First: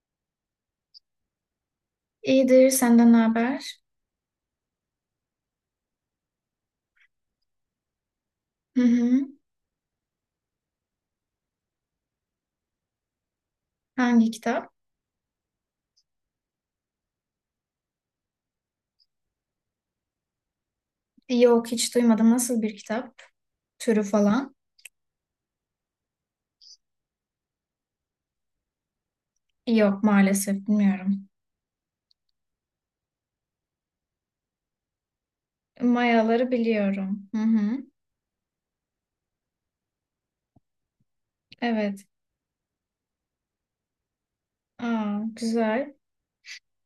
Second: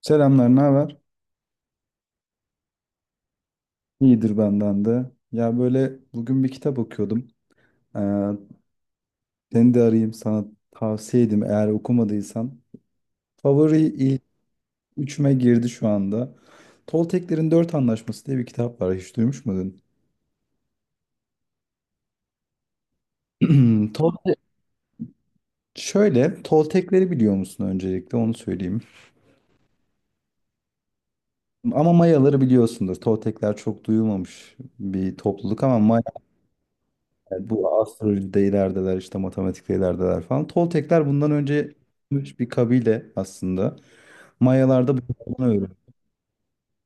Selamlar, ne haber? İyidir, senden ne haber? İyidir benden de. Ya böyle bugün bir kitap okuyordum. Ee, Hı hı. seni de arayayım, sana tavsiye edeyim eğer okumadıysan. Favori ilk Hangi kitap? üçüme girdi şu anda. Tolteklerin Dört Anlaşması diye bir kitap var. Hiç duymuş muydun? Yok, hiç duymadım. Nasıl bir kitap? Türü Tolte- falan? Şöyle, Toltekleri biliyor musun, öncelikle onu söyleyeyim. Yok, maalesef bilmiyorum. Ama Mayaları biliyorsundur. Toltekler çok duyulmamış bir topluluk ama Mayaları biliyorum. Hı yani hı. bu astrolojide ilerideler, işte matematikte ilerideler falan. Toltekler bundan önce Evet. yaşamış bir kabile aslında. Mayalarda Aa, bunu öğren. güzel.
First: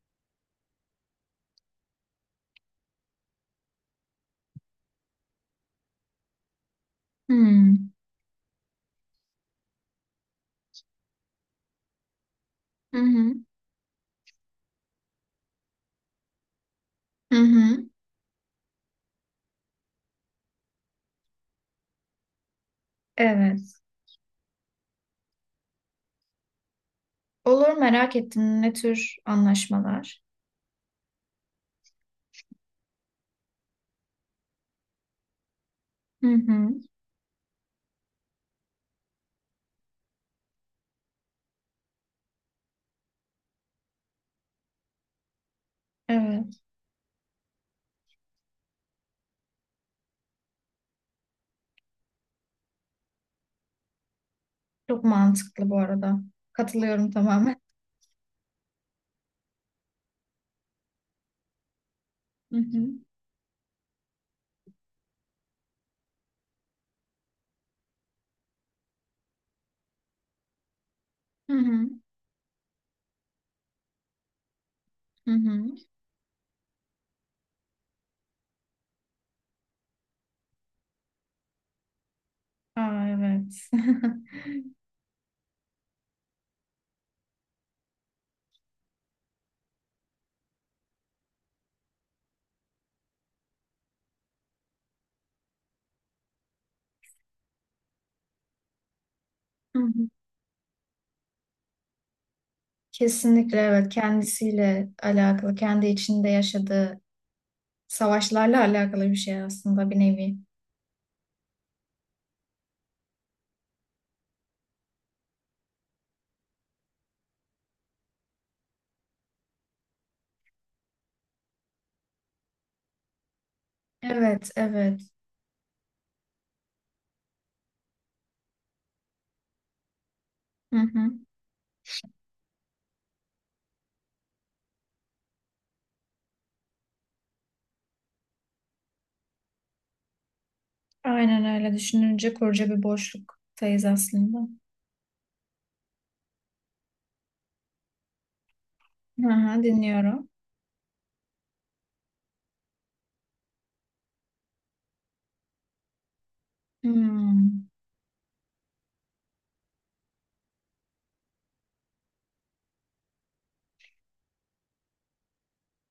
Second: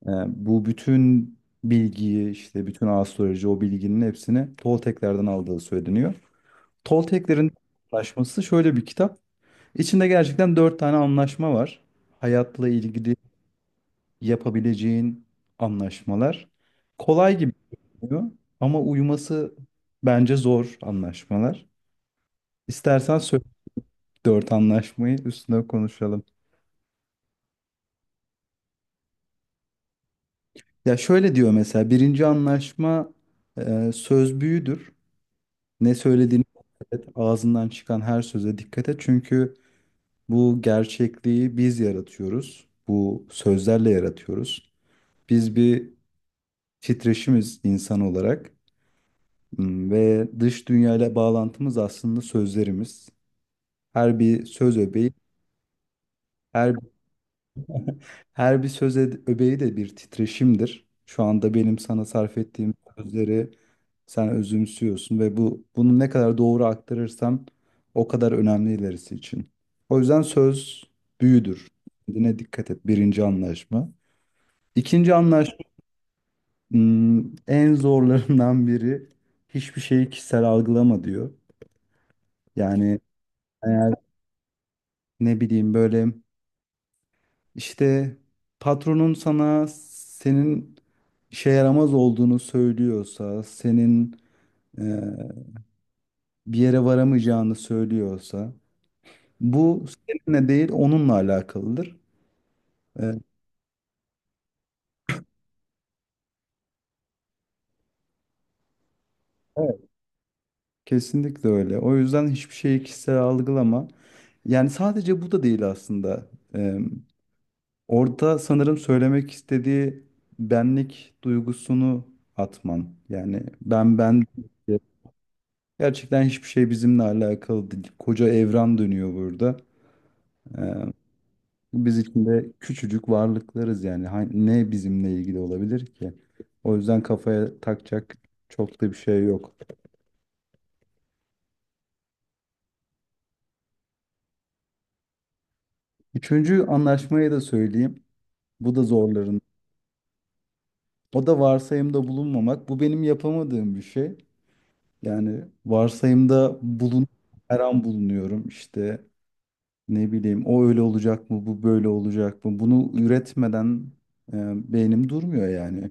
Yani bu bütün bilgiyi, işte bütün astroloji, o bilginin hepsini Tolteklerden aldığı söyleniyor. Tolteklerin Hmm. anlaşması şöyle bir kitap. İçinde gerçekten dört tane anlaşma var. Hayatla Hı ilgili hı. yapabileceğin anlaşmalar. Kolay Hı gibi hı. görünüyor ama uyuması bence zor anlaşmalar. İstersen söyle, Evet. dört anlaşmayı üstüne konuşalım. Olur, merak ettim. Ne tür anlaşmalar? Ya şöyle diyor mesela, birinci anlaşma: söz büyüdür. Ne Hı söylediğini hı. dikkat et, ağzından çıkan her söze dikkat et. Çünkü bu gerçekliği biz yaratıyoruz. Bu sözlerle yaratıyoruz. Biz bir Evet. titreşimiz insan olarak, ve dış dünyayla bağlantımız aslında sözlerimiz. Her bir söz Çok öbeği, mantıklı bu arada. her Katılıyorum tamamen. Her bir söz ed- öbeği de bir titreşimdir. Şu anda benim sana sarf Hı ettiğim hı. sözleri sen özümsüyorsun ve bu bunu ne kadar doğru aktarırsam o kadar önemli ilerisi için. O yüzden söz Hı büyüdür. hı. Kendine dikkat et. Birinci anlaşma. İkinci Hı anlaşma, hı. hmm, en zorlarından biri: hiçbir şeyi kişisel algılama diyor. Yani Aa, evet. eğer, ne bileyim, böyle İşte patronun sana senin işe yaramaz olduğunu söylüyorsa, senin e, bir yere varamayacağını söylüyorsa, Hı bu hı. seninle değil onunla alakalıdır. E, Kesinlikle, evet, kendisiyle alakalı, kendi içinde yaşadığı savaşlarla alakalı bir şey evet, aslında, bir nevi. kesinlikle öyle. O yüzden hiçbir şeyi kişisel algılama. Yani sadece bu da değil aslında. E, orada sanırım söylemek istediği benlik duygusunu atman. Yani ben ben Evet, evet. gerçekten hiçbir şey bizimle alakalı değil. Koca evren dönüyor burada. Hı Ee, hı. biz içinde küçücük varlıklarız yani. Ne bizimle ilgili olabilir ki? O yüzden kafaya takacak çok da bir şey yok. Aynen, öyle düşününce koca bir boşluktayız aslında. Üçüncü anlaşmayı da söyleyeyim. Bu da Hı zorların. hı, dinliyorum. O da varsayımda bulunmamak. Bu benim yapamadığım bir şey. Yani varsayımda bulun, her Hmm. an bulunuyorum. İşte, ne bileyim, o öyle olacak mı, bu böyle olacak mı? Bunu üretmeden beynim durmuyor yani.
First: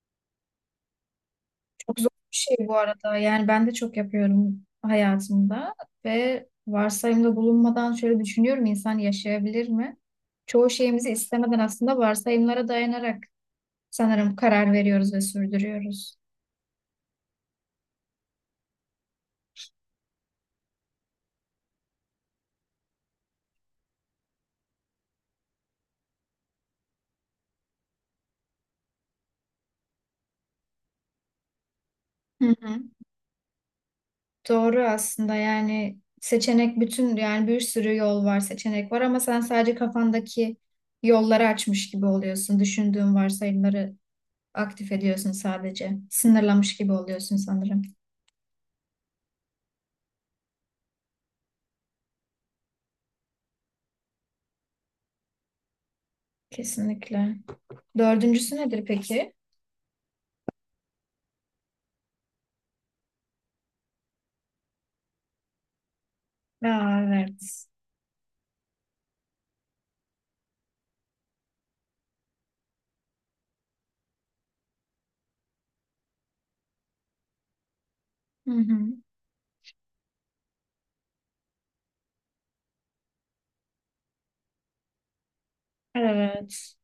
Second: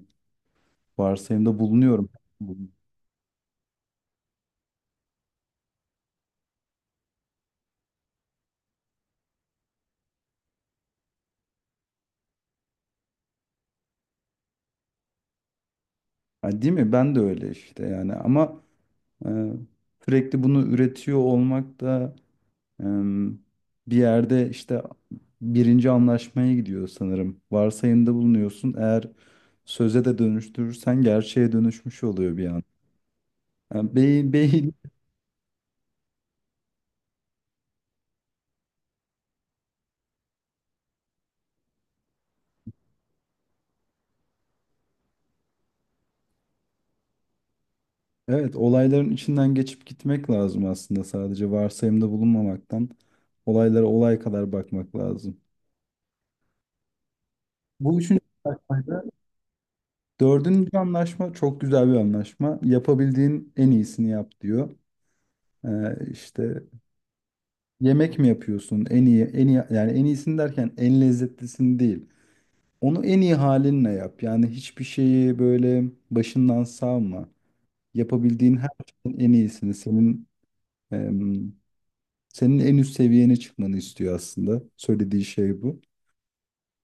Varsayımda Çok zor bulunuyorum. bir şey bu arada. Yani ben de çok yapıyorum hayatımda ve varsayımda bulunmadan şöyle düşünüyorum, insan yaşayabilir mi? Çoğu şeyimizi istemeden aslında varsayımlara dayanarak sanırım karar veriyoruz ve sürdürüyoruz. Ha, değil mi? Ben de öyle işte yani, ama e, sürekli bunu üretiyor olmak da e, bir yerde, işte birinci anlaşmaya gidiyor sanırım. Varsayımda bulunuyorsun. Eğer söze de dönüştürürsen gerçeğe dönüşmüş oluyor bir Hı an. hı. Yani beyin, beyin, Doğru aslında, yani seçenek bütün, yani bir sürü yol var, seçenek var ama sen sadece kafandaki yolları açmış gibi oluyorsun. Düşündüğün varsayımları aktif ediyorsun sadece. Sınırlamış gibi oluyorsun sanırım. evet, olayların içinden geçip gitmek lazım aslında, sadece varsayımda bulunmamaktan olaylara olay kadar bakmak lazım. Kesinlikle. Bu üçüncü. Dördüncüsü nedir peki? Dördüncü anlaşma çok güzel bir anlaşma. Yapabildiğin en iyisini yap diyor. İşte Aa, evet. yemek mi yapıyorsun? En iyi, en iyi, yani en iyisini derken en lezzetlisini değil. Onu en iyi halinle yap. Yani hiçbir şeyi böyle başından savma. Hı Yapabildiğin her hı. şeyin en iyisini, em, senin en üst seviyene çıkmanı istiyor aslında. Söylediği şey bu. Evet.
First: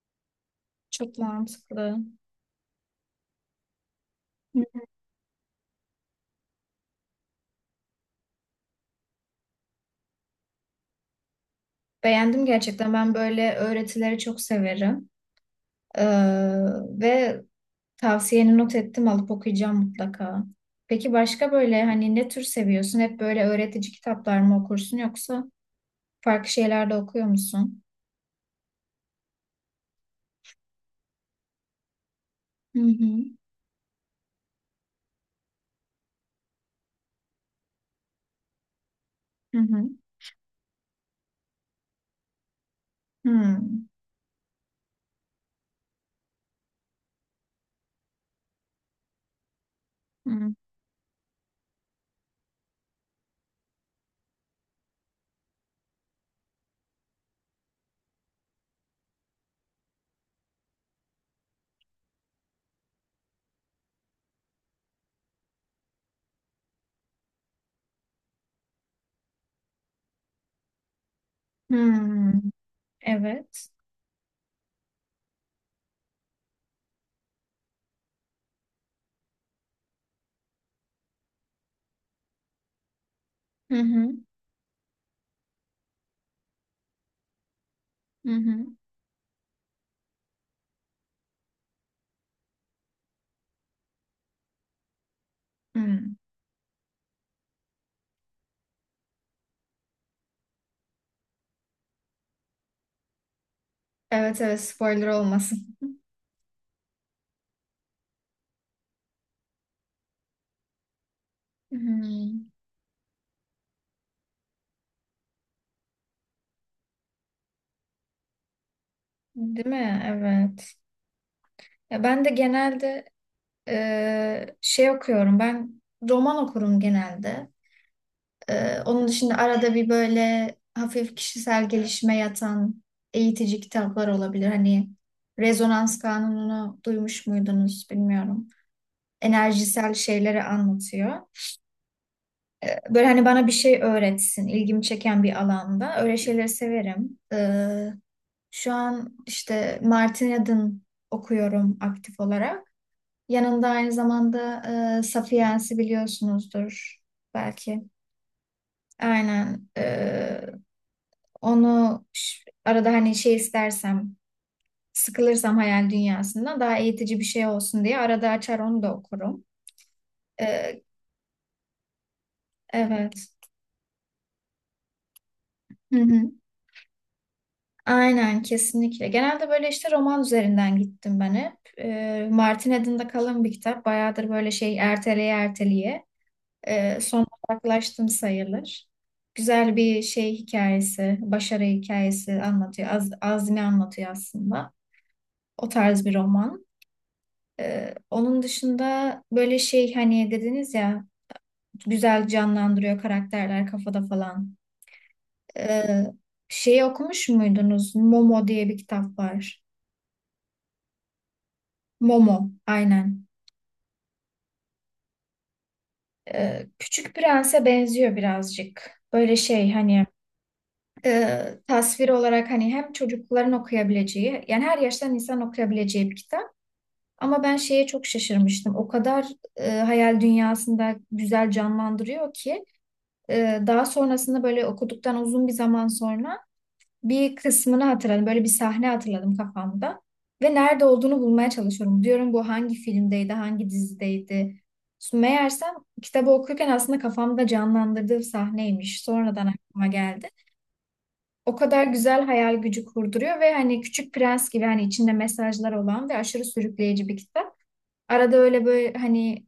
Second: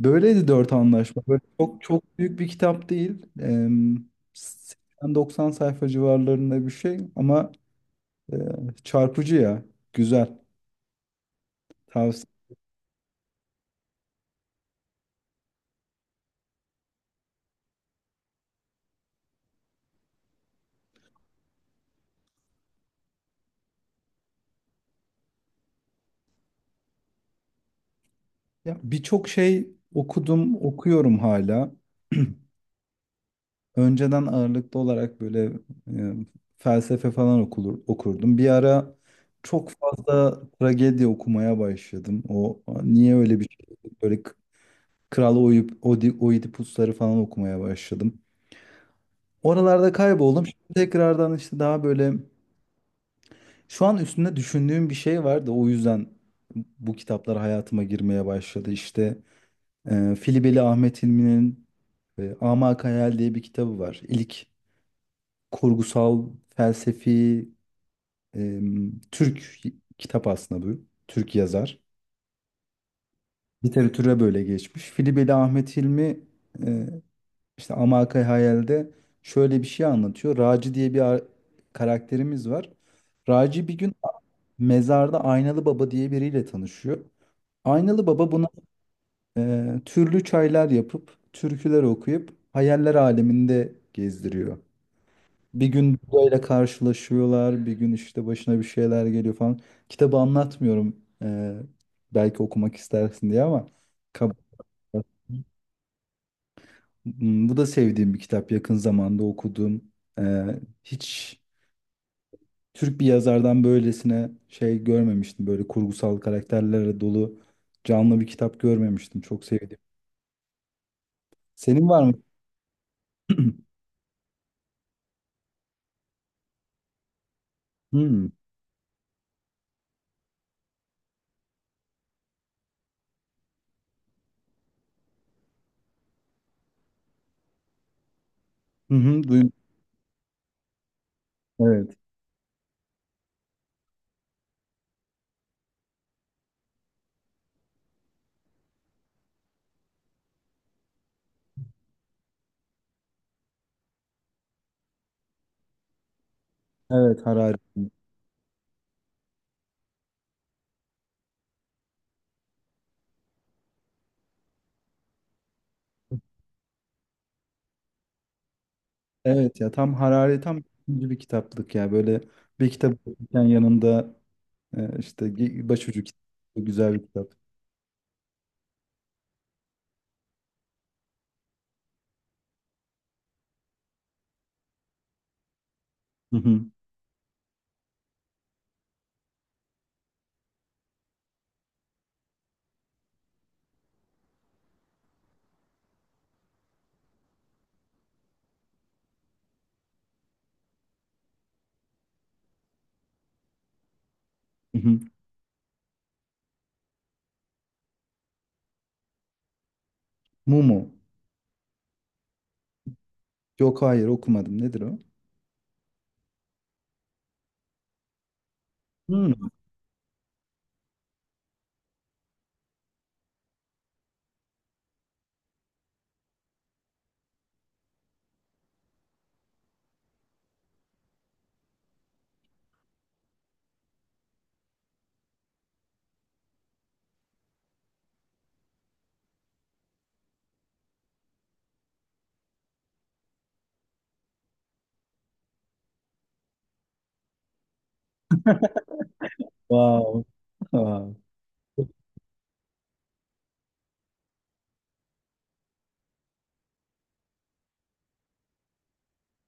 Böyleydi dört Çok anlaşma. Böyle çok mantıklı. çok büyük bir kitap değil. 80-90 sayfa civarlarında bir şey ama e, çarpıcı ya. Güzel. Tavsiye. Beğendim gerçekten. Ben böyle öğretileri çok severim. Ee, ve tavsiyeni not ettim, alıp okuyacağım mutlaka. Peki başka böyle hani ne tür seviyorsun? Hep böyle öğretici kitaplar mı okursun yoksa farklı şeyler de okuyor musun? Ya birçok şey okudum, okuyorum hala. Hı hı. Önceden ağırlıklı olarak böyle e, felsefe falan okulur, okurdum. Bir ara Hı çok hı. fazla tragedi okumaya başladım. O niye öyle bir Hı. şey? Böyle Kral Oidipusları falan okumaya başladım. Oralarda kayboldum. Hı. Şimdi tekrardan işte, daha böyle, şu an üstünde düşündüğüm bir şey var da o yüzden bu kitaplar hayatıma girmeye başladı. İşte Filibeli Ahmet Hilmi'nin Amak Hayal diye bir kitabı var. İlk kurgusal felsefi e, Türk kitap aslında bu. Türk yazar. Hı. Evet. Literatüre böyle geçmiş. Filibeli Ahmet Hilmi e, işte Amak Hayal'de şöyle bir şey anlatıyor. Raci diye bir karakterimiz var. Raci Hı bir gün hı. Mezarda Aynalı Baba diye biriyle tanışıyor. Aynalı Baba Hı buna hı. Türlü çaylar yapıp, türküler okuyup hayaller aleminde gezdiriyor. Bir gün Hı. Buda'yla karşılaşıyorlar, bir gün işte başına bir şeyler geliyor falan. Kitabı anlatmıyorum, belki okumak istersin diye ama. kab- Evet, evet, spoiler olmasın. Hmm, bu da sevdiğim bir kitap. Yakın zamanda okudum. E, Hiç Hı. Türk bir yazardan böylesine şey görmemiştim. Böyle kurgusal karakterlerle dolu canlı bir kitap görmemiştim. Çok Değil sevdim. mi? Evet. Senin var Ya mı? ben de genelde şey okuyorum. Ben roman okurum genelde. Hmm. Onun dışında arada bir böyle hafif kişisel gelişime yatan eğitici kitaplar olabilir. Hani rezonans kanununu duymuş muydunuz, bilmiyorum. Hı hı, duydum. Enerjisel şeyleri anlatıyor. Evet. Böyle hani bana bir şey öğretsin, ilgimi çeken bir alanda. Öyle şeyleri severim. Şu an işte Martin Eden okuyorum aktif olarak. Yanında aynı zamanda Sapiens'i biliyorsunuzdur Evet, Harari. belki. Aynen. Onu ş- arada hani şey istersem, sıkılırsam hayal dünyasından daha eğitici bir şey olsun diye arada açar onu da okurum. Evet, ya tam Harari tam Ee, ikinci bir kitaplık ya. Böyle bir kitap evet. okurken yanında işte Hı başucu kitap. hı. Güzel bir kitap. Aynen, kesinlikle. Genelde böyle işte roman üzerinden gittim ben hep. Martin Eden'de kalın bir kitap. Bayağıdır böyle şey erteleye erteleye. Hı hı, Son uzaklaştım sayılır. Güzel bir şey, hikayesi, başarı hikayesi anlatıyor. Az, azmi anlatıyor aslında. O tarz bir roman. Onun dışında böyle şey hani dediniz ya, güzel canlandırıyor karakterler kafada falan. hı hı. Ee, şeyi okumuş muydunuz? Momo diye bir kitap var. Mumu. Momo, aynen. Yok, hayır, okumadım. Nedir o? Küçük Prens'e benziyor birazcık. Böyle Hmm. şey hani e, tasvir olarak hani hem çocukların okuyabileceği yani her yaştan insan okuyabileceği bir kitap. Ama ben şeye çok şaşırmıştım. O kadar hayal dünyasında güzel canlandırıyor ki. Daha sonrasında böyle okuduktan uzun bir zaman sonra bir kısmını hatırladım. Böyle bir sahne hatırladım kafamda. Ve nerede olduğunu bulmaya çalışıyorum. Diyorum bu hangi filmdeydi, hangi dizideydi. Meğersem kitabı okurken aslında kafamda canlandırdığım sahneymiş. Sonradan aklıma Wow. geldi. Wow. O kadar güzel hayal gücü kurduruyor ve hani Küçük Prens gibi hani içinde mesajlar olan ve aşırı sürükleyici bir kitap. Arada öyle böyle hani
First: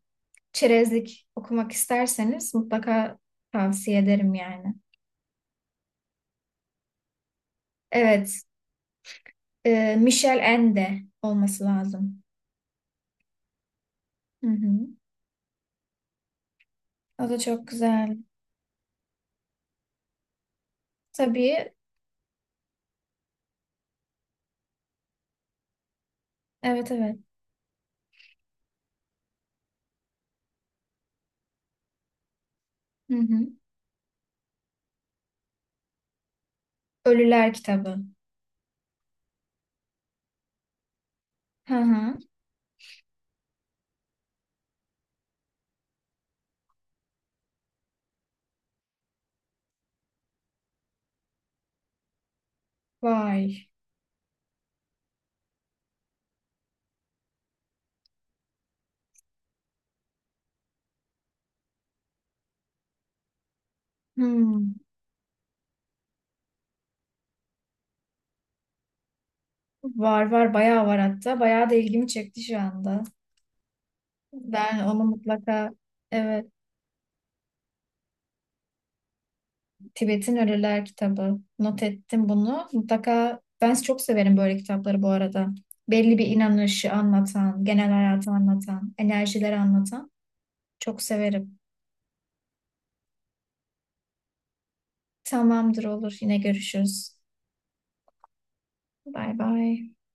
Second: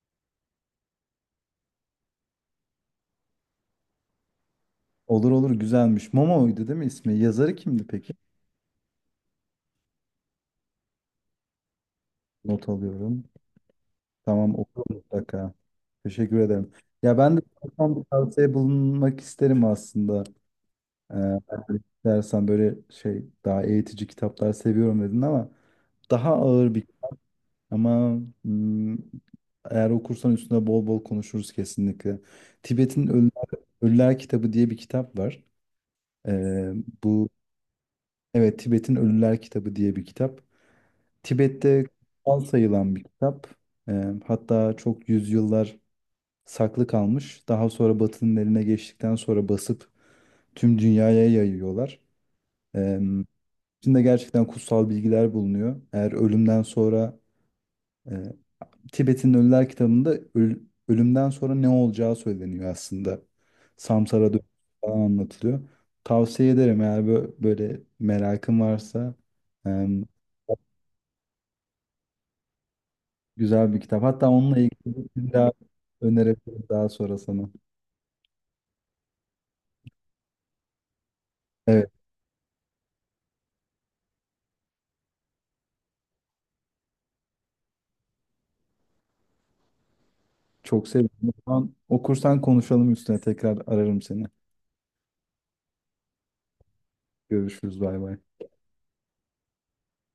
çerezlik okumak isterseniz mutlaka tavsiye ederim yani. Olur, olur, güzelmiş. Momo'ydu değil mi ismi? Yazarı kimdi peki? Evet, Michel Ende olması lazım. Not alıyorum. Hı Tamam, oku hı. mutlaka. Teşekkür ederim. Ya O ben da de çok tam bir güzel. tavsiye bulunmak isterim aslında. Ee, Tabii. Dersen böyle, şey, daha eğitici kitaplar seviyorum dedin ama daha ağır bir, Evet, evet. ama hmm, eğer okursan üstüne bol bol konuşuruz kesinlikle. Tibet'in Hı Ölüler, hı. Ölüler Kitabı diye bir kitap var. Ee, bu Ölüler kitabı. evet Tibet'in Ölüler Kitabı diye bir kitap. Hı Tibet'te hı. kutsal sayılan bir kitap. Hatta çok yüzyıllar saklı kalmış. Daha sonra Batı'nın eline geçtikten sonra basıp tüm dünyaya yayıyorlar. Ee, Vay. içinde gerçekten kutsal bilgiler bulunuyor. Eğer ölümden sonra, e, Tibet'in Ölüler kitabında ölümden sonra ne olacağı söyleniyor aslında. Samsara dönüşü Hmm. falan anlatılıyor. Tavsiye ederim, eğer böyle merakın varsa, e, Var var, bayağı var hatta. Bayağı da ilgimi çekti şu anda. güzel bir kitap. Hatta onunla Ben onu ilgili bir daha mutlaka, evet, önerebilirim daha sonra sana. Tibet'in Ölüler kitabı. Not Evet. ettim bunu. Mutlaka, ben çok severim böyle kitapları bu arada. Belli bir inanışı anlatan, genel hayatı anlatan, enerjileri anlatan. Çok Çok sevdim. O severim. zaman okursan konuşalım üstüne. Tekrar ararım seni. Tamamdır, olur. Yine görüşürüz. Görüşürüz. Bay bay. Bay bay.